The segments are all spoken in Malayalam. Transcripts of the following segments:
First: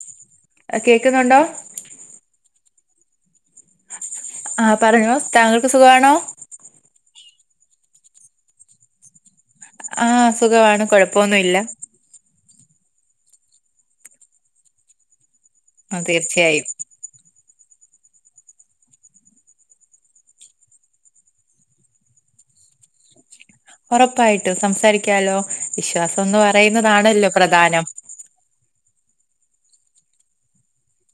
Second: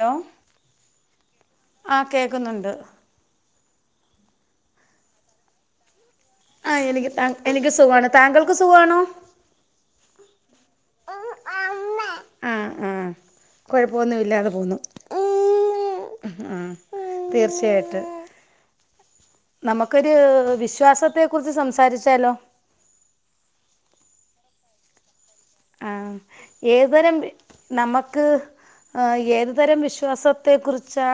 ഹലോ ആ കേക്കുന്നുണ്ടോ ആ കേൾക്കുന്നുണ്ട് ആ പറഞ്ഞോ താങ്കൾക്ക് സുഖാണോ ആ എനിക്ക് ത എനിക്ക് സുഖാണ് താങ്കൾക്ക് സുഖാണോ ആ സുഖമാണ് കുഴപ്പൊന്നുല്ല. ആ ആ കൊഴപ്പൊന്നും ഇല്ലാതെ പോന്നു. ആ തീർച്ചയായും [inaudible] നമ്മക്ക് ഒരു വിശ്വാസത്തെ കുറിച്ച് സംസാരിച്ചാലോ ഉറപ്പായിട്ട് സംസാരിക്കാലോ ആ വിശ്വാസം എന്ന് ഏതരം പറയുന്നതാണല്ലോ പ്രധാനം നമ്മക്ക് ആ ഏതു തരം വിശ്വാസത്തെ കുറിച്ചാ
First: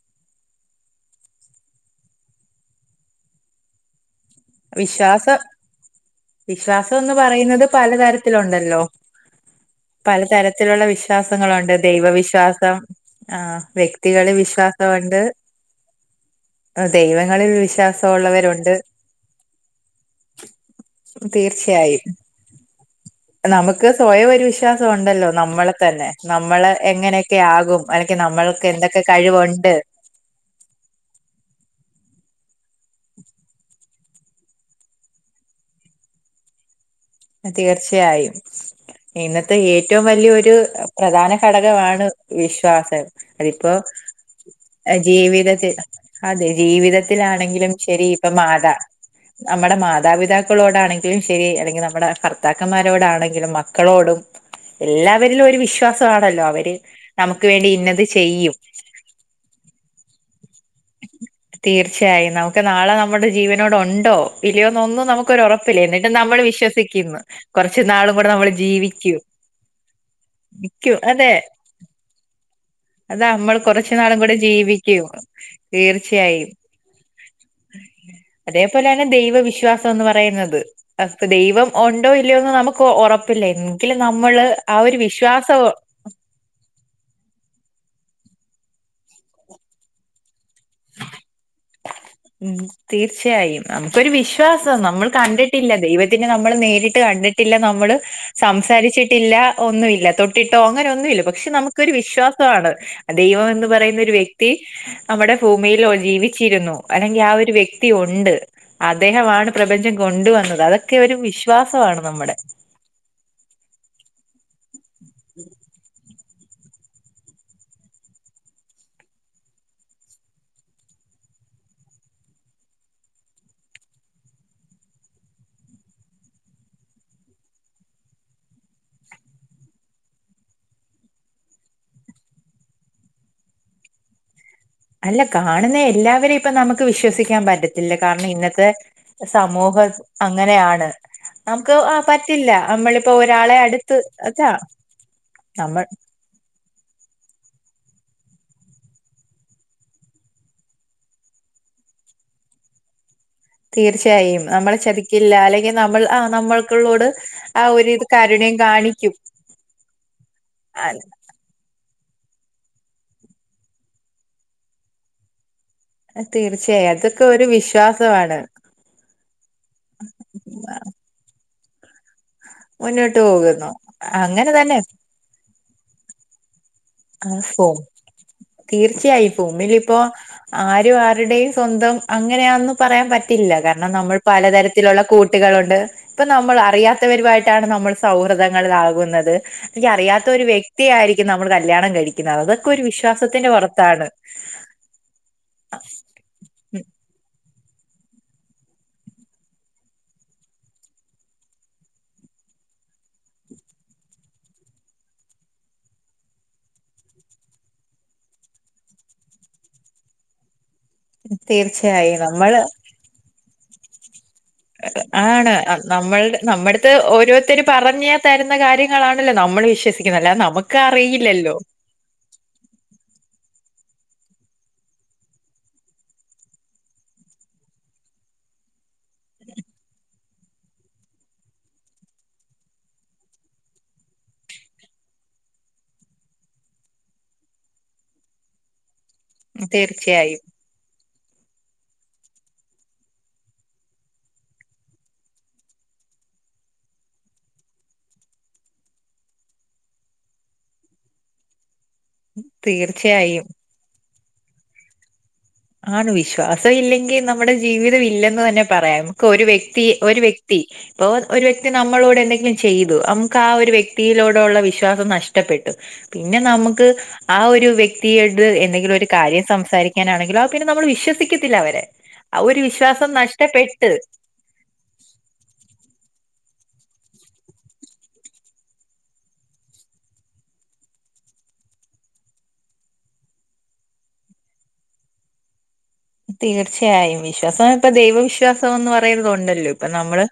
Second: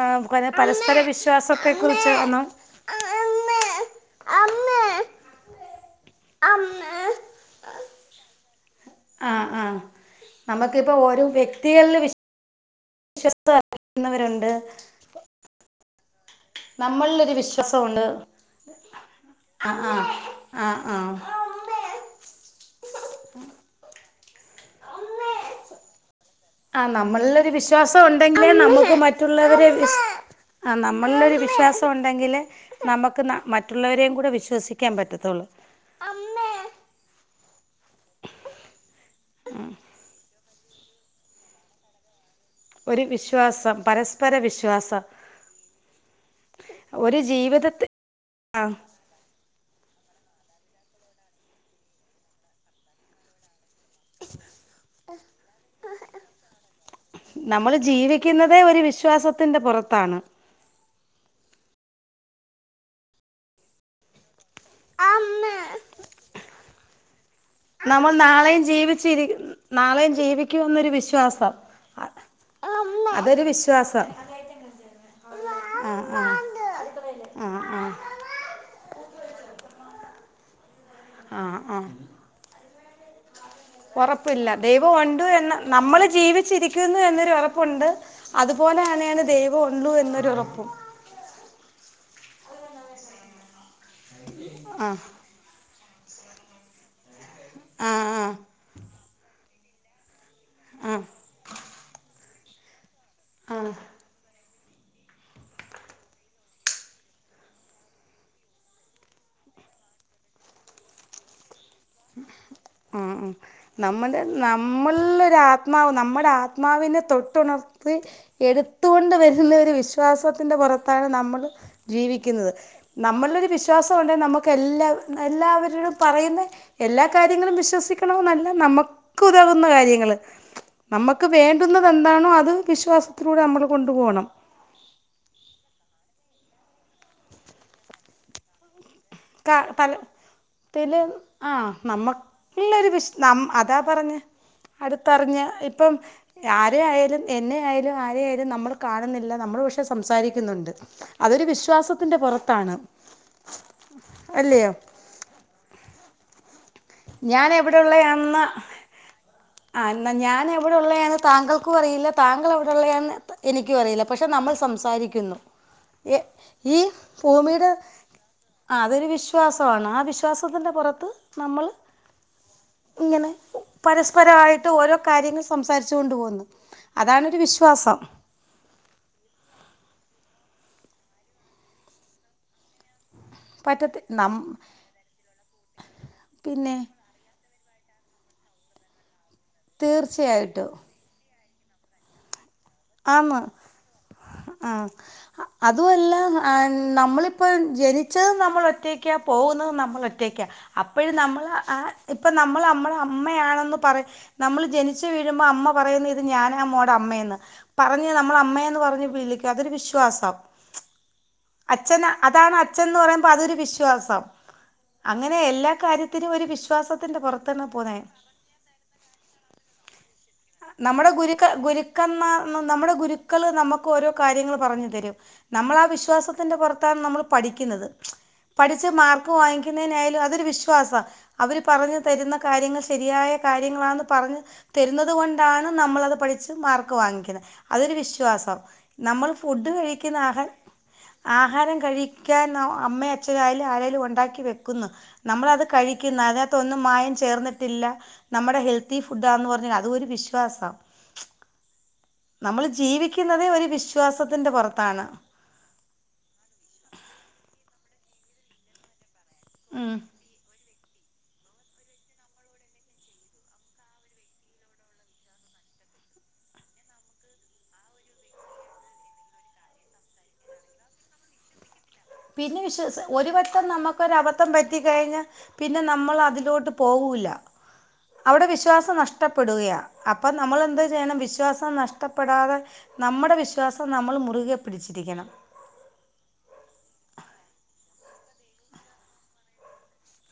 പരസ്പരം വിശ്വാസത്തെ കുറിച്ചാണോ. വിശ്വാസം വിശ്വാസൊന്ന് അമ്മ പറയുന്നത് പലതരത്തിലുണ്ടല്ലോ ആഹ് ആഹ് പലതരത്തിലുള്ള നമുക്കിപ്പോ ഓരോ വിശ്വാസങ്ങളണ്ട് വ്യക്തികളിൽ ദൈവവിശ്വാസം ആ.. വിശ്വാസം വ്യക്തികള് അർപ്പിക്കുന്നവരുണ്ട് വിശ്വാസമുണ്ട് നമ്മളിലൊരു ദൈവങ്ങളിൽ വിശ്വാസമുണ്ട് വിശ്വാസമുള്ളവരുണ്ട് ആഹ് ആഹ് ആഹ് ആഹ് തീർച്ചയായും നമക്ക് സൊയവൊര് വിശ്വാസമുണ്ടല്ലോ നമ്മളെ തന്നെ നമ്മള് ആഹ് നമ്മളിലൊരു എങ്ങനെയൊക്കെയാകും അല്ലെങ്കിൽ നമ്മൾക്ക് എന്തൊക്കെ കഴിവുണ്ട് ന്റെവിശ് അ നമ്മളിലൊരു വിശ്വാസവുണ്ടെങ്കിലെ നമക്ക് ന മറ്റുള്ളവരേംകൂടി കൂടെ വിശ്വസിക്കാൻ പറ്റത്തുള്ളൂ അമ്മേ. തീർച്ചയായും ഇന്നത്തെ ഏറ്റവും വലിയൊ ഒരു പ്രധാന ഘടകമാണ് ഒരു വിശ്വാസം അതിപ്പൊ വിശ്വാസം പരസ്പര എ വിശ്വാസം ജീവിതത്തിൽ അതെ ഒരു ജീവിതത്തിലാണെങ്കിലും ജീവിതത്തി ശരി ഇപ്പൊ ആഹ് മാതാ നമ്മുടെ മാതാപിതാക്കളോടാണെങ്കിലും ശരി അല്ലെങ്കിൽ ന മ്മടെ ഭർത്താക്കന്മാരോട ആണെങ്കിലും മക്കളോടും എല്ലാവരിലും ഒരു വിശ്വാസവാണല്ലോ അവര് നമുക്ക് വേണ്ടി നമ്മള് ഇന്നത് ചെയ്യും ജീവിക്കുന്നതേ ഒരു വിശ്വാസത്തിന്റെ പുറത്താണ് തീർച്ചയായും നമുക്ക് നാളെ നമ്മുടെ ജീവനോടെഉണ്ടോ ഇല്ലിയോന്നൊന്നും നമുക്കൊരുറപ്പില്ല എന്നിട്ടും നമ്മൾ വിശ്വസിക്കുന്നു. കുറച്ചു നമ്മൾ നാളും കൂടെ നാളെയും ജീവിക്കും ജീവിച്ചിരി നാളെയും ജീവിക്കുമെന്നൊരു വിശ്വാസം അതെ അതാമ്മള് കുറച്ചുനാളുംകൂടെ ജീവിക്കും ആ ആ തീർച്ചയായും ആ ആ അതെ അതുപോലെണ് ദൈവവിശ്വാസന്ന് പറയുന്നത് ആ ദൈവം ആ ഉണ്ടോ ഇല്ല്യോന്ന് നമുക്ക് ഉറപ്പ ഉറപ്പില്ല ദൈവൊണ്ട് എന്ന് വിശ്വാസം നമ്മള് ജീവിച്ചിരിക്കുന്നുന്നൊരു ഉറപ്പുണ്ട് അതുപോലെആണ്ആണ് ദൈവൊഉള്ളൂ എന്നൊരു ഉറപ്പും ഉം തീർച്ചയായും നമുക്കൊരു വിശ്വാസം ആ നമ്മൾ കണ്ടിട്ടില്ല ദൈവത്തിന് നമ്മള് നേരിട്ട് കണ്ടിട്ടില്ല ആ നമ്മള് ആ സംസാരിച്ചിട്ടില്ല ഒന്നുമില്ല തൊട് ട്ടിട്ടോ ആ അങ്ങനൊന്നുമില്ല പക്ഷെ നമുക്ക് ഒരു വിശ്വാസവാണ് ദൈവമെന്ന് ആ പറയുന്ന ഒരു വ്യക് വെക്തി നമ്മടെ ഭൂമിയിലോ ജീവിച്ചിരുന്നൊ വേണെങ്കി ആ.. ഒരു വ്യക്തി ഉണ്ട് അദ്ദേഹമാണ് പ്രപഞ്ചം കൊണ്ടുവന്നത് അതൊക്കെ ഒരു വിശ്വാ മ് നമ്മള് നമ്മളിലൊരാത്മാവ് നമ്മുടെ ആത്‌ ആത്മാവിനെ തൊട്ടുണർത്തി എടുത്തുകൊണ്ട് വരുന്നൊരു വിശ്വാസത്തിൻ്റെ പുറത്താണ് നമ്മള് ജീവിക്കുന്നത് നമ്മളിലൊരു വിശ്വാസമുണ്ടെ നമുക്ക് എല്ലാ എല്ലാവരിലും പറയുന്നെ എല്ലാ കാര്യങ്ങളും വിശ്വസിക്കണമെന്നല്ല നമക്ക് ഉതകുന്ന കാര്യങ്ങള് നമ്മക്ക് വേണ്ടുന്നതെന്താണോ അത് വിശ്വാസത്തിലൂടെ നമ്മള് കൊണ്ടുപോണം അല്ലെ കാണുന്ന എല്ലാവരെപ്പൊ നമുക്ക് വിശ്വസിക്കാൻ പറ്റത്തില്ല കാരണം ഇന്നത്തെ ക സമൂഹം പല അങ്ങനെയാണ് ത്തിൽ ആ നമുക്ക് അ പറ്റില്ല നമുക്കുള്ളൊരു നമ്മളിപ്പോ ഒരാളെ അടുത്ത് അതാആ അടുത്തറിഞ്ഞ ഇപ്പം ആരെയായാലും എന്നെയാലും ആ രെ ഏലും നമ്മള് കാണുന്നില്ലനമ്മള് പക്ഷെ സംസാരിക്കുന്നുണ്ട് അതൊരു വിശ്വാസത്തിന്റെ പുറത്താണ് [inaudible] തീർച്ചയായും അല്ലയോ നമ്മളെ ചതിക്കില്ല അല്ലെങ്കിനമ്മൾ ആ നമ്മൾ ക്കളോട് ഞാൻ ആ ഒരിത് കരുണയും കാണിക്കും ആന്ന ആ, ഞാന്വ്ടെള്ളയാന്ന് താങ്കൾക്കും അറിയില്ല താങ്കളെവിടെയുള്ളതാന്ന് എനിക്കും അറിയില്ല പക്ഷെ നമ്മൾ സംസാരിക്കുന്നു എ ഈ തീർച്ചയായും അതൊക്കെ ഒരു [unintelligible] വിശ്വാസമാണ് അ അതൊരു വിശ്വാസമാണ് ആ വിശ്വാസത്തിന്റെ പുറത്ത് നമ്മൾ മുന്നോട്ട് ഇങ്ങനെ പോകുന്നു അങ്ങനെ പരസ്പരായിട്ട് തന്നെ ഓരോ കാര്യങ്ങൾ സംസാരിച്ചു കൊണ്ട് പോകുന്നു അതാണൊരു അൺഫോ വിശ്വാസം തീർച്ചയായി ഫോമിലിപ്പോ ആരും ആരുടെയും സ്വന്തം അങ്ങനെയാന്ന് പറയാൻ പ [unintelligible] ത്തില്ല കാരണം പറ്റത്തി നമ്മൾ നം പലതരത്തിലുള്ള കൂട്ടികളുണ്ട് ഇപ്പ നമ്മൾ പിന്നെ അറിയാത്തവരുമായിട്ട് ഇതാണ് നമ്മൾ സൗഹൃദങ്ങളിൽ ആകുന്നത് എനിക്കറിയാത്തഒരു തീർച്ചയായിട്ടും വൃക്തി ആയിരിക്കും നം കല്യാണം കഴിക്കുന്ന [unintelligible] ആ മ ആ അതുല്ല [unintelligible] നമ്മളി പ്പയും ജനിച്ചതും നമ്മൾ ഒറ്റക്ക്യ പോകുന്നതും നമ്മൾ ഒറ്റക്ക്യ അപ്പോഴും നമ്മൾ ഹ ഇപ്പം [unintelligible] നമ്മള് അമ്മളെ അമ്മയാണെന്ന്പറനമ്മള് ജനിച്ചു വീഴുമ്പോ അമ്മ പറയുന്നിത് ഞാന മോടെ അമ്മയെന്ന് പറഞ്നമ്മള് അമ്മയന്ന് പറഞ്ഞ് വിളിക്ക്യ, അതൊരു വിശ്വാസം. അച്ഛൻ തീർച്ചയായും അതാണ് നമ്മള് അച്ഛൻന്ന് പറയുമ്പോ, അതൊരു വിശ്വാസം. അങ്ങനെ ആണ് എല്ലാ കാര്യത്തിനും നമ്മൽടെ ഒരു നമ്മടത്ത്, വിശ്വാസത്തിന്റെ ഓരോരുത്തര് പുറത്താണ് പോന്നെ പറഞ്ഞി തരുന്ന കാര്യങ്ങളാണല്ലോ. നം നമ്മള് വിശ്വിക്കുന്നത് അല്ലാതെ നം നമ്മുടെ ഗുരുക്ക ഗുരുക്കമ്മാ നമ്മുടെ ഗുരുക്കൾ നമുക്ക് ഓരോ കാര്യങ്ങൾ പറഞു തരും. നമ്മൾ ആ വിശ്വാസത്തിന്റെ പുറത്താണ് നമ്മൾ പഠിക്കുന്നത്. [unintelligible] പഠിച്ച് മാർക്ക് വാങ്ങിക്കുന്നതിനായാലും, അതൊരു വിശ്വാസ അവര് പറഞ്ഞു തരുന്ന കാര്യങ്ങ ശരിയായ കാര്യങ്ങളാന്ന് പറഞ്ഞു തരുന്നതു അതുകൊണ്ടാണ് നമ്മളത് പഠിച്ച് മാർക്ക് വാങ്ങിക്യുന്നെ. അതൊരു വിശ്വാസം. നമ്മള് ഫുഡ് കഴിക്കുന്ന തീർച്ചയായും ആഹാ ആഹാരം കഴിക്ക്യാൻ അമ്മയെ അച്ഛനായാലും ആരേലും ഉണ്ടാക്കി വെക്കുന്നു. നമ്മളത് കഴിക്കുന്ന അതിനകത്തൊന്നും മായം ചേർന്നിട്ടില്ല നമ്മടെ ഹെൽത്തി ഫുഡാന്ന് പറഞ്ഞ് അരുവിശ്വാസം. നമ്മൾ തീർച്ചയായും ജീവിക്കുന്നതേ ഒരു വിശ് [unintelligible] വിശ്വാസത്തിന്റെ പുറത്താണ്. ആണ് വിശ്വാസം. ഇല്ലെങ്കിൽ നമ്മുടെ ജീവിതം ഇല്ലെന്ന് തന്നെ പറയാമം ക്കൊരുവ്യക്തി ഉം. ഒരു വ്യക്തി, [unintelligible] ഒരുവ്യക്തിനമ്മളോട്എന്തെങ്കിലും ചെയ്തു. നമുക്ക് ആഒരുവ്യതിയിലോടുള്ള വിശ്വാസംനഷ്ടപ്പെട്ടു. പിന്നെ. നമുക്ക് ആ ഒരു വ്യക്തിയായിട്ട്. എന്തെങ്കിലും ഒരു കാര്യം സംസാരിക്കാനാണെങ്കിലോ ആ പിന്നെ, നമ്മള് വിശ്വസിക്കത്തില്ല അവരെ. പിന്നെ ഒരു വിശ് വിശ്വാസം ഒരു വട്ടം നഷ്ടപ്പെട്ട് നമുക്കൊരബദ്ധം പറ്റ കഴിഞ്ഞ, പിന്നെ നമ്മൾ അതിലോ പോകൂല്ല. അവിടെ വിശ്വാസം നഷ്ടപ്പെടുകയാ, അപ്പൊ നമ്മൾ എന്ത് ചെയ്യണം? വിശ്വാസം നഷ്ടപ്പെടാതെ. നമ്മുടെ വിശ്വാസം, നമ്മള് മുറുകെ പിടിച്ചിരിക്കണം. തീർച്ചയായും, വിശ്വാസം ഇപ്പ ദൈവവിശ്വാസംന്ന് പറയുന്നണ്ടല്ലോ. അപ്പ നമ്മള്.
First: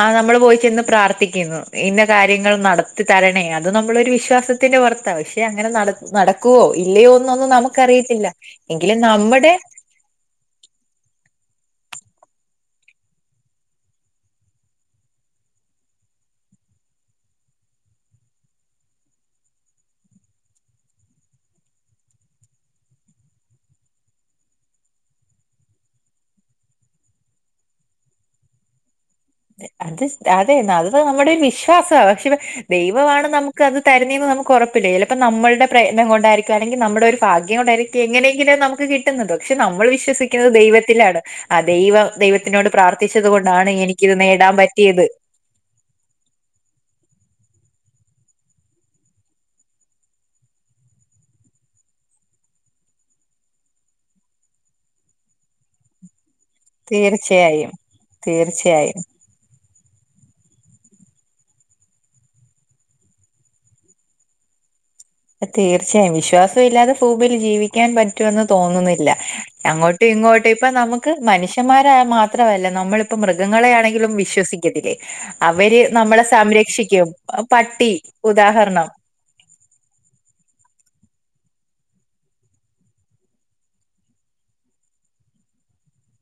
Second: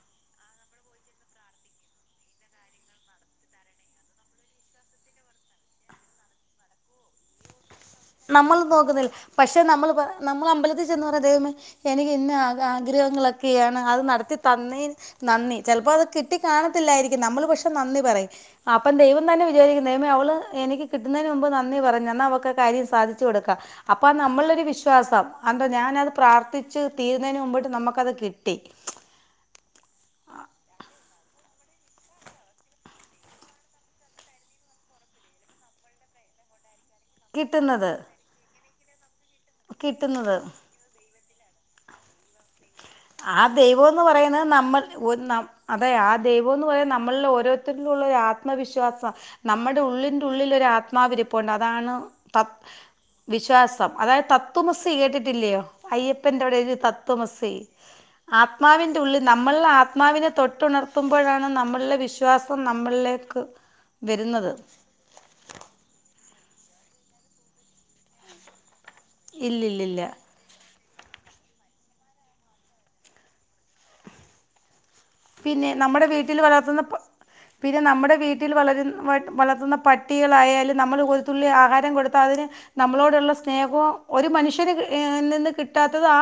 ആ നമ്മള് പോയി. ന്ന്പ്രാർത്ഥിക്കുന്നു, ഇന്നകാര്യങ്ങൾനടത്തി തരണേ അത് നമ്മളൊ ഒരു വിശ്വാസത്തിന്റെ പുറത്ത. പക്ഷെ അങ്ങ നട നടക്കുവോ, ഇല്ലയോന്നൊന്നും നമുക്ക്റിയത്തില്ല എങ്കിലും നമ്മുടെ നമ്മള് അമ്പലത്തിൽ ചെന്ന് പറ ദൈവേ മേ എനിക്ക് ഇന്ന ആഗ്രഹങ്ങളൊക്കെയാണ് അത് നടത്തി തന്നേന്. നന്ദി ചിലപ്പോ അത് കിട്ടി കാണത്തില്ലായിരിക്കും. നമ്മൾ പക്ഷെ നന്ദി പറയും. അപ്പം ദൈവം തന്നെ വിചാരിക്കുന്ന ദൈവമേ എനിക്ക് കിട്ടുന്നതിന് മുമ്പ് നന്ദി പറഞ്ഞു. എന്നാൽ അവക്കെ കാര്യം സാധിച്ചു കൊടുക്കാം. അപ്പൊ നമ്മളൊ ഒരു വിശ്വാസം അ ഞാനത് പ്രാർത്ഥിച്ച് തീരുന്നതിന് മുമ്പ് നമുക്കത് കിട്ടി. അത്. അതെ അത് നമ്മുടെ വിശ്വാസ പക്ഷെ ദൈവമാണ് നമുക്ക് അത് തരുന്നെ നമക്ക്ഉറപ്പില്ല. ചപ്പോ നമ്മുടെ പ്രയത്നം കൊണ്ടായിരിക നമ്മുടെ ഒരു ഭാഗ്യം കിട്ടുന്നത് കൊണ്ടായിരിക്കും. എങ്ങനെയെങ്കിലും നമുക്ക് കിട്ടുന്നത് പക്ഷെ നമ്മൾ കിട്ടുന്നത് വിശ്വസിക്കുന്നത് ദൈവത്തിലാണ്. ആ ദൈവം, ദൈവത്തിനോട് പ്രാർത്ഥിച്ചത് കൊണ്ടാണ് എനി [unintelligible] പറയ നമ്മ അതെ ആ ദൈവം എന്ന് പറയുന്നത്. നമ്മളിൽ ഓരോരുത്ത ള്ള ആത്മവിശ്വാസം നമ്മുടെ ഉള്ളിന്റെ ഉള്ളിൽ ഒരു ആത്മാവിരി പുണ്ട് അതാണ് ത്വ വിശ്വാസം, അതായത് തത്തുമസി കേട്ടിട്ടില്ലയോ? അയ്യപ്പന്റെ അവിടെ ഒരു തത്തുമസി. തീർച്ചയായും ആത്മാവിന്റെ തീർച്ചയായും ഉള്ളിൽ നമ്മൾ ആത്മാവിനെ തൊട്ടുണർത്തുമ്പോഴാണ്, നമ്മളുടെ വിശ്വാസം നമ്മളിലേക്ക് വരുന്നത്. തീർച്ചയായും, വിശ്വാസ ഇല്ലാതെ ഫുമിൽ ജീവി ക്കാൻ പറ്റുമന്ന് തോന്നുന്നില്ല അങ്ങോട്ടും ഇല്ലില്ലില്ല ഇങ്ങോട്ടും ഇപ്പൊ നമു നമക്ക് മനുഷ്യന്മാര മാത്രമല്ല നമ്മളിപ്പ മൃഗങ്ങളെ ആണെങ്കിലും വിശ്വസിക്കതില്ലേ. പിന്നെ നമ്മുടെ വീട്ടിൽ വളർത്തുന്ന പ പിന്നെ പട്ടി നമ്മുടെ വീട്ടിൽ ഉദാഹരണം വരുന്ന വളത്തുന്ന പ- പട്ടികളായാലും നമ്മള് ഒരു തുള്ളി ആഹാരം കൊടുത്താതിന് നമ്മളോടുള്ള സ്നേഹവും ഒരു മനുഷ്യന് നിന്ന് കിട്ടാത്തത് ആ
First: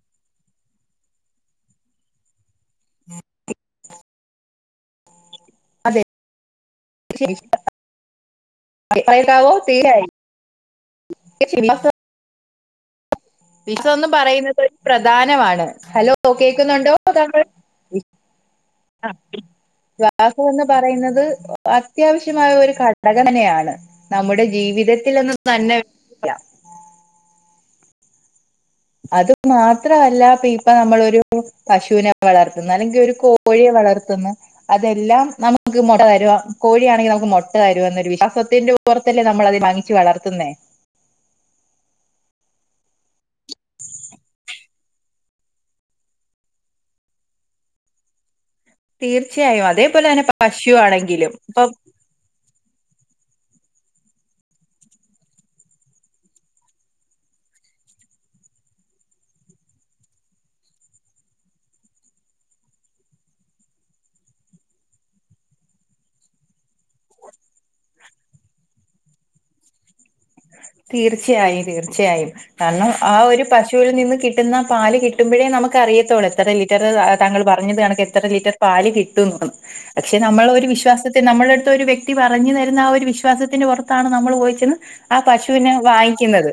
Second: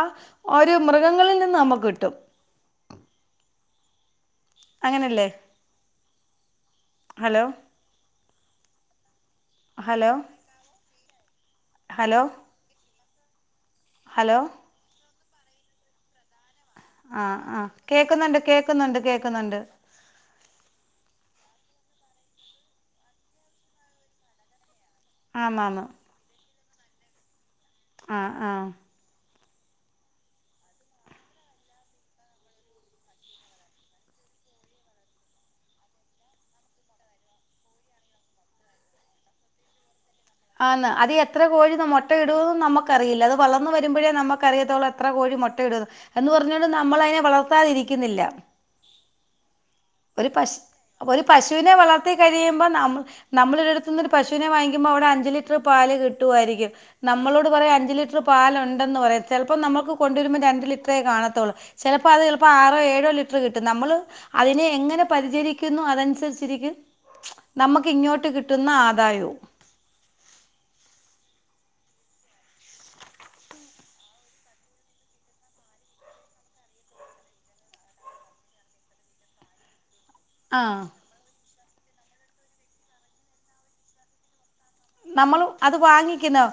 ഒരു മൃഗങ്ങളിൽ നിന്ന് നമ്മുക്കിട്ടും അങ്ങനല്ലേ അതെ ശരിയ ഹലോ കേക്കാവോ ഹലോ [unintelligible] [inaudible] ഹലോ വിശോന്ന് ഹലോ പറയുന്നത് പ്രധാനവാണ് ഹലോ കേക്കുന്നൊണ്ടോ ആ താങ്കൾ ആ കേൾക്കുന്നുണ്ട് കേൾക്കുന്നുണ്ട് ആഹ് കേൾക്കുന്നുണ്ട് വിവാഹോന്ന് പറയുന്നത് അത്യാവശ്യമായ ഒരു ഘടകം ന്നെയാണ് നമ്മുടെ ജീവിതത്തി- [unintelligible] തന്നെ ആന്നാന്ന് വിക്ക ആഹ് ആഹ് അത് മാത്രവല്ല ഇപ്പ നമ്മളൊരു പശൂനെ വളർത്തുന്നു അല്ലെങ്കിൽ ഒരു കോഴിയെ- വളർത്തുന്നു അതെല്ലാം നമുക്ക് മ്മടൊരു കോഴിയാണെങ്കി നമുക്ക് മുട്ടതരൂന്നൊരു വിശ്വാസതി- പൊറത്തല്ലെ നമ്മളത് വാങ്ങിച്ച വളർത്ത്- ആന്ന് അതി എത്രകോഴി മൊട്ടയിടൂന്ന് നമ്മക്ക്- ക്കറിയില്ല അത് വളർന്ന് വരുമ്പോഴെ നമ്മക്കറിയത്തൊളെത്ര കോഴി മൊട്ടയിടൂന്ന് എന്ന് പറഞ്ഞപോലെ നമ്മളതിനെ വളർത്താതിരിക്ക- ക്കുന്നില്ല തീർച്ചയായും അതേപോലെ തന്നെ ഒരു പശു ഒരു ആണെങ്കിലും ഇപ്പം പശൂനെ വളർത്തി കഴിയുമ്പോ നമ്മ- നമ്മളൊരിടത്ത്ന്ന് ഒരു പശൂനെ വാങ്ങിക്കുമ്പോ അവിടഞ്ച- ലിറ്റർ പാല് കിട്ടുവാരിക്കും നമ്മളോട് പറയാ അഞ്ചു ലിറ്റർ പാലൊണ്ടെന്ന് പറയാ ചിലപ്പ നമുക്ക് കൊണ്ട- രുമ്പ രണ്ട് ലിറ്ററെേ കാണത്തൊള്ളൂ ചിലപ്പോത് ആറോ ഏഴോ ലിറ്റർ കിട്ടും നമ്മൾ അതിനെ എങ്ങനെ പരി- ചരിക്കുന്നു അതനുസരിച്ചിരിക്കും നമുക്കിങ്ങോട്ട് കിട്ടുന്ന ആദായോം തീർച്ചയായും തീർച്ചയായും കാരണം ആ ഒരു പശുവിൽനിന്ന് കിട്ടുന്ന പാല് കിട്ടുമ്പൊഴേ ന- നമുക്ക് അറിയത്തോളൂ എത്ര ലിറ്റർ താങ്കൾ പറഞ്ഞത് കണക്കിക്ക് എത്ര ലിറ്റർ പാല് കിട്ടുന്നൂന്ന് പക്ഷെ നമ്മളൊരു ആ വിശ്വാസത്തി നമ്മളടുത്തൊരു വ്യക്തി പറഞ്ഞു തരുന്ന ആ ഒരു വിശ്വാസത്തിന്റെ പൊറത്താണ് നമ്മളോയിച്ചത് നമ്മൾ അത് വാങ്ങിക്കനോ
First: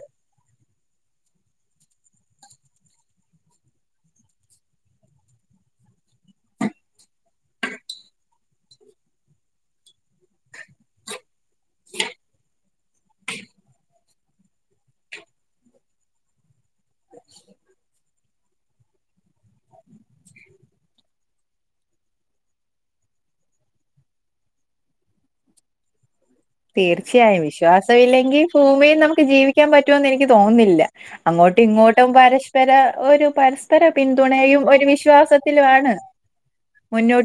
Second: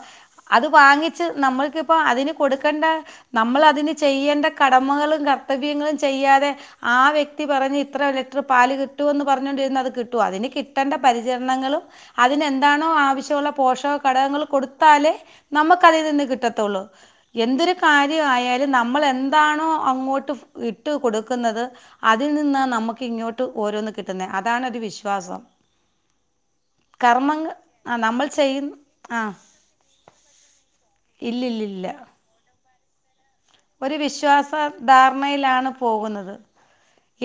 അത് വാങ്ങിച്ച് നമ്മക്ക് അപ്പൊ അതിന് കൊടുക്കണ്ട നമ്മളതിന് ചെയ്യേണ്ട കടമകളും കർത്തവ്യങ്ങളും ചെയ്യാതെ ആ വ്യക്തി പറഞ്ഞ് ഇത്ര ലിറ്റർ പാല് കിട്ടുവെന്ന് പറഞ്ഞോണ്ടിരുന്ന അത് കിട്ടുവാ അതിന് കിട്ടണ്ട പരി- ജിർണങ്ങളും അതിനെന്താണോ ആവശ്യവൊള്ള പോഷക- ഘടകങ്ങൾ കൊടുത്താലേ നമ്മക്ക് അതിനിന്ന് കിട്ടത്തൊള്ളൂ എന്തൊരു കാര്യ ആയാലും നമ്മൾ എന്താണോ അങ്ങോട്ട് ഇട്ട് കൊടുക്കുന്നത് അതിൽ നിന്നനമക്ക് ഇങ്ങോട്ട് ഓരോന്ന് കി- [unintelligible] അതാണൊരു വിശ്വാസം തീർച്ചയായും കർമ്മങ്ങൾ ആ നമ്മൾ വിശ്വാസവില്ലെങ്കി ചെയ്യും ഭൂമിയി നമുക്ക് ആ ജീവിക്കാൻ പറ്റൂന്ന് എനിക്ക് തോന്നുന്നി- അങ്ങോട്ടും ഇല്ലില്ലില്ല ഇങ്ങോട്ടും പരഷ്പര ഒരു പരസ്പര ഒരു വിശ്വാസ പിന്തുണയും ഒരു ധാരണയിലാണ് വിശ്വാസത്തിലുവാണ് പോകുന്നത്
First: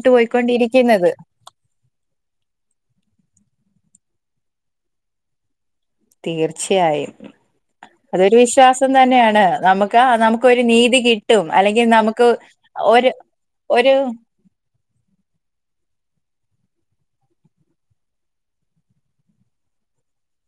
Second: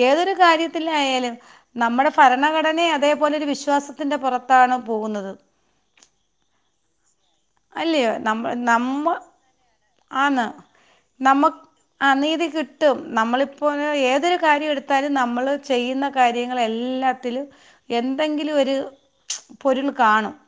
ഏതൊരു കാര്യത്തിലായാലും നമ്മുടെ [unintelligible] അതേപോലൊരു വിശ്വാസ- [unintelligible] പൊറത്താണ് പോവുന്നത് തീർച്ചയായും അല്ലയോ അതൊരു നമ്മ വിശ്വാസം നമ്മ തന്നെയാണ് നമുക്ക് ആണ് നമുക്കൊരു നീതി കിട്ടും നമ്മ അല്ലെങ്കിൽ ആ നമക്ക് നീതി കിട്ടും നമ്മളിപ്പോ ഏതൊരു കാര്യം എടുത്താലും നമ്മൾ ചെയ്യുന്ന കാര്യങ്ങളെല്ലാത്തിലും എന്തെങ്കിലൊരു [unintelligible] പൊരുൾ കാണും [inaudible]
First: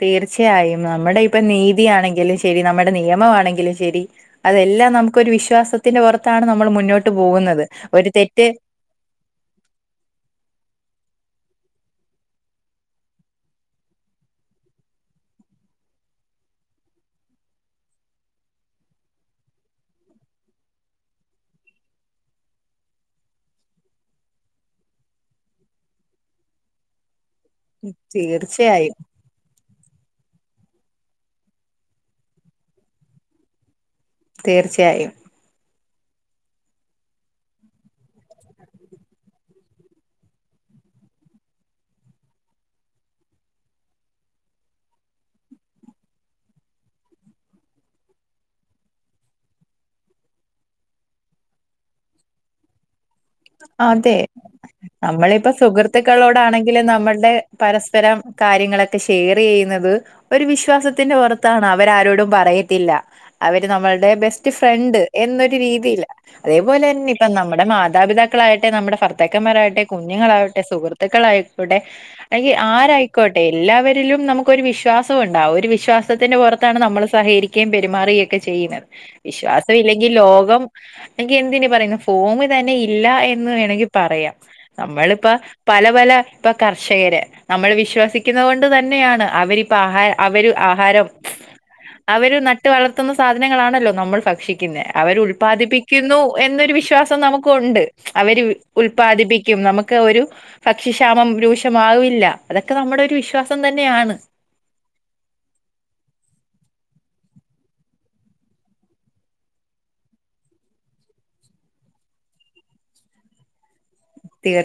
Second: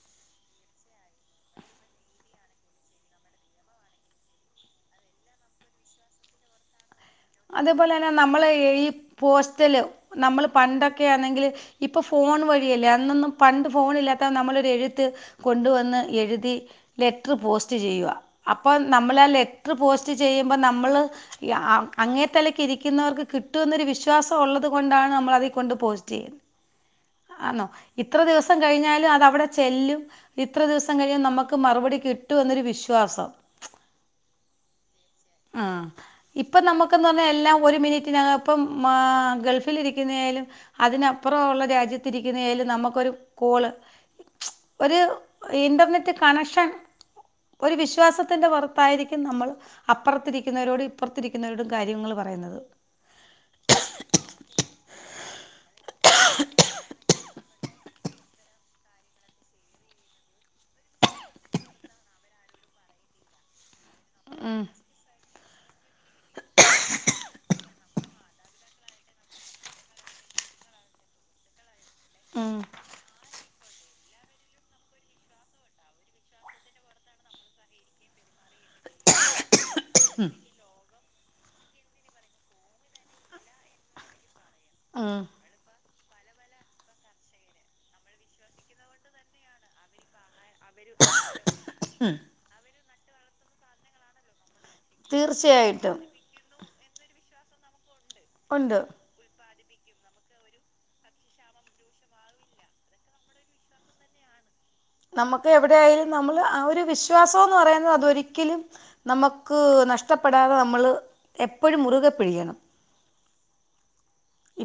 തീർച്ചയായും നമ്മുടെ ഇപ്പോ നീതിയാണെങ്കിലും ശരി നമ്മുടെ നിയമവാണെങ്കിലും ശരി അതെല്ലാ- [unintelligible] നമുക്കൊരു വിശ്വാസത്തിന്റെ പൊറത്താണ് നമ്മൾ മുന്നോട്ട് പോകുന്നത്. ഒരു അതേപോലെന്നെ നമ്മൾ തെറ്റ് ഈ പോസ്റ്റല് നമ്മൾ പണ്ടൊക്കെ ആന്നെങ്കില് ഇപ്പൊ ഫോൺ വഴിയല്ലേ അന്നൊന്നും പണ്ട് ഫോണില്ലാത്ത നമ്മളൊരെഴുത്ത് കൊണ്ടുവന്ന് എഴുതി ലെറ്ററ് പോസ്റ്റ് ചെയ്യുക അപ്പ നമ്മൾ ലെറ്ററ്പോസ്റ്റ്ചെയ്യുമ്പൊ നമ്മൾ ആഹ് അങ്ങേത്തലക്ക് ഇരിക്കുന്നവർക്ക് കിട്ടുന്നൊരു വിശ്വാസം ഒള്ളത് കൊണ്ടാണ് നമ്മളതികൊണ്ട് പോസ്റ്റ് ചെയ്യ്ന്നെ ആന്നോ ഇത്ര ദിവസം തീർച്ചയായും കഴിഞ്ഞാലും അതവിടെ ചെല്ലും ഇത്ര ദിവസം കഴിഞ്ഞാൽ നമുക്ക് മറുപടി കിട്ടുമെന്നൊരു വിശ്വാസം തീർച്ചയായും ആ ഇപ്പം നമുക്കന്ന് പറഞ്ഞാൽ എല്ലാം ഒരു മിനിറ്റിനകപ്പം ആ ഗൾഫിലിരിക്കുന്ന ആയാലും അതിനപ്പുറൊള്ള രാജ്യത്തിരിക്കുന്നായാലും നമ്മക്കൊരു കോള് [unintelligible] ഒരു ഇന്റർനെറ്റ് കണക്ഷൻ ഒരു വിശ്വാസത്തിന്റെ പുറത്തായിരിക്കും നമ്മൾ അപ്പുറത്തിരിക്കുന്നവരോടും ഇപ്പുറത്തിരിക്കുന്നവരോടും കാര്യങ്ങൾ പറയുന്നത് ഇപ്പൊ സുകൃത്തുക്കളോടാണെങ്കിലും നമ്മളുടെ പരസ്പ ഇത്തരം കാര്യങ്ങളൊക്കെ ഷെയർ ചെയ്യുന്നത് ഒരു വിശ്വാസത്തിന്റെ പുറത്താണ് അവരാരോടും പറയത്തില്ല [inaudible] നമ്മളുടെ ബെസ്റ്റ് ഉം, ഫ്രണ്ട് എന്നൊരു രീതിയില്ല അതേപോലെ തന്നെ ഇപ്പം നമ്മുടെ മാതാപിതാക്ക [unintelligible] ക്കളായിട്ടെ നമ്മുടെ ഭർത്താക്കന്മാരാവട്ടെ കുഞ്ഞുങ്ങളാവട്ടെ സുഹൃത്തുക്കളായിക്കോട്ടെ എങ്കി ഉം, ആരായിക്കോട്ടെ എല്ലാവരിലും നമുക്കൊരു വിശ്വാസവുണ്ടാകും ഒരു വിശ്വാസത്തിന്റെ പുറത്താണ് നമ്മൾ സഹരിക്കുകയും പെരുമാറുകയൊക്കെ ചെയ്യുന്നത് വിശ്വാസം ഇല്ലെങ്കിൽ ലോകം എക്ക എന്തിന് പറയുന്ന ഭൂമിതന്നെ ഇല്ല എന്ന് വേണെങ്കിൽ പറയാം ഉം. നമ്മളിപ്പ പല അത് പോലെ ഇപ്പൊ കർഷകര് നമ്മൾ വിശ്വസിക്കുന്ന കൊണ്ട് തന്നെയാണ് അവരിപ്പ ആഹാരം അവര് ആഹാരം [unintelligible] ഉം. അവര് നട്ട് വളർത്തുന്ന സാധനങ്ങളാണല്ലോ നമ്മൾ ഭക്ഷി പിന്നെ അവര് തീർച്ചയായിട്ടും ഉല്പാദിപ്പിക്കുന്നു എന്നൊരു വിശ്വാസം നമുക്കുണ്ട് അവര് ഉണ്ട് ഉൽപാദി [unintelligible] നമുക്ക് ഒരു ഭക്ഷ്യക്ഷാമം രൂക്ഷമാവില്ല അതൊക്കെ നമ്മുടെ ഒരു വിശ്വാസം തന്നെയാണ് [inaudible] നമ്മക്ക് എവിടെ ആയാലും നമ്മൾ ആ ഒരു വിശ്വാസോന്ന് പറയുന്നത് അതൊരിക്കലും നമ്മക്ക് നഷ്ടപ്പെടാതെ നമ്മൾ എപ്പഴും മുറുകെ പിഴിയണം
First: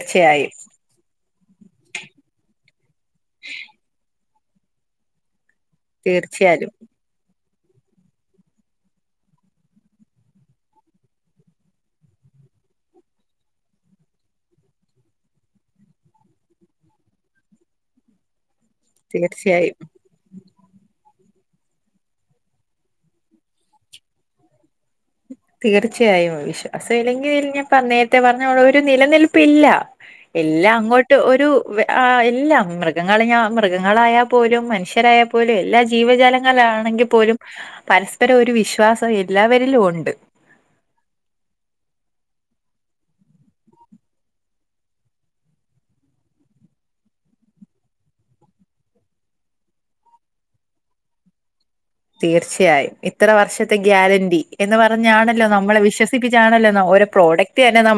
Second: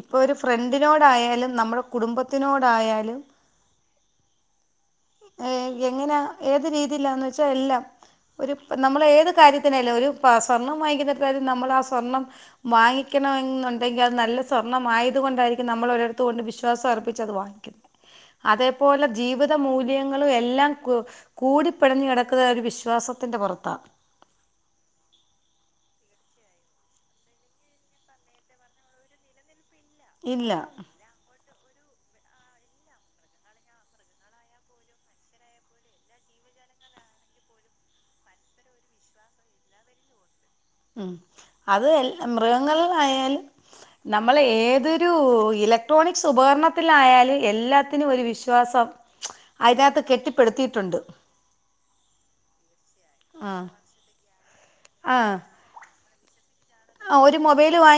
ഇപ്പോ ഒരു ഫ്രണ്ടിനോടായാലും നമ്മടെ കുടുംബത്തിനോടായാലും ഏ എങ്ങനാ ഏത് തീർച്ചയായും രീതിയിലാന്ന് വെച്ചാ എല്ലാം ഒരു പ നമ്മൾ ഏത് കാര്യത്തിനായാലും ഒരു പ സ്വർണം വാങ്ങിക്കുന്ന കാര്യം നമ്മൾ ആ സ്വർണം വാങ്ങിക്ക ണെന്നുണ്ടെങ്കിൽ അത് നല്ല സ് സ്വർണ്ണമായതു കൊണ്ടായിരിക്കും നമ്മൾ ഒരോടത്ത് കൊണ്ട് വിശ്വാസം അർപ്പിച്ച് അത് വാങ്ങിക്കുന്ന. അതേപോലെ ജീവിത തീർച്ചയായും മൂല്യങ്ങളും എല്ലാം. കു കൂടിപിണഞ്ഞു കിടക്കുന്നത് ഒരു വിശ്വാസത്തിന്റെ പുറത്താ തീർച്ചയായും വിശ്വാസമില്ലെങ്കിൽ ഇഞ്ഞ പറഞ്ഞ നേരത്തെ പറഞ്ഞോലെ ഒരു നിലനിൽപ്പില്ല. എല്ലാം ഇല്ല അങ്ങോട്ട് ഒരു ആ എല്ലാം മൃഗങ്ങളഞ്ഞ മൃഗങ്ങളായാ പോലും മനുഷ്യരായാ പോലും എല്ലാ ജീവജാലങ്ങള ആണെങ്കിപോലും പരസ്പരം ഒരു വിശ്വാസം എല്ലാവരിലും ഒണ്ട്. ഉം അത് എല്ല മൃഗങ്ങളിലായാലും നമ്മള് ഏതൊരു ഇലക്ട്രോണിക്സ് ഉപകരണത്തിലായാലും എല്ലാത്തിനും ഒരു വിശ്വാസം പ്പം മച്ച് അതിനകത്ത് കെട്ടിപ്പെടുത്തിയിട്ടുണ്ട്. തീർച്ചയായും ഇത്ര വർഷത്തെ ഗ്യാരന്റി എന്ന് ആ പറഞ്ഞാണല്ലോ നമ്മളെ വിശ്വാസി ണല്ലോ ഓരോ ആ, ഒരു പ്രോഡക്റ്റ് മൊബൈല് തന്നെ വാങ്ങി നമ്മ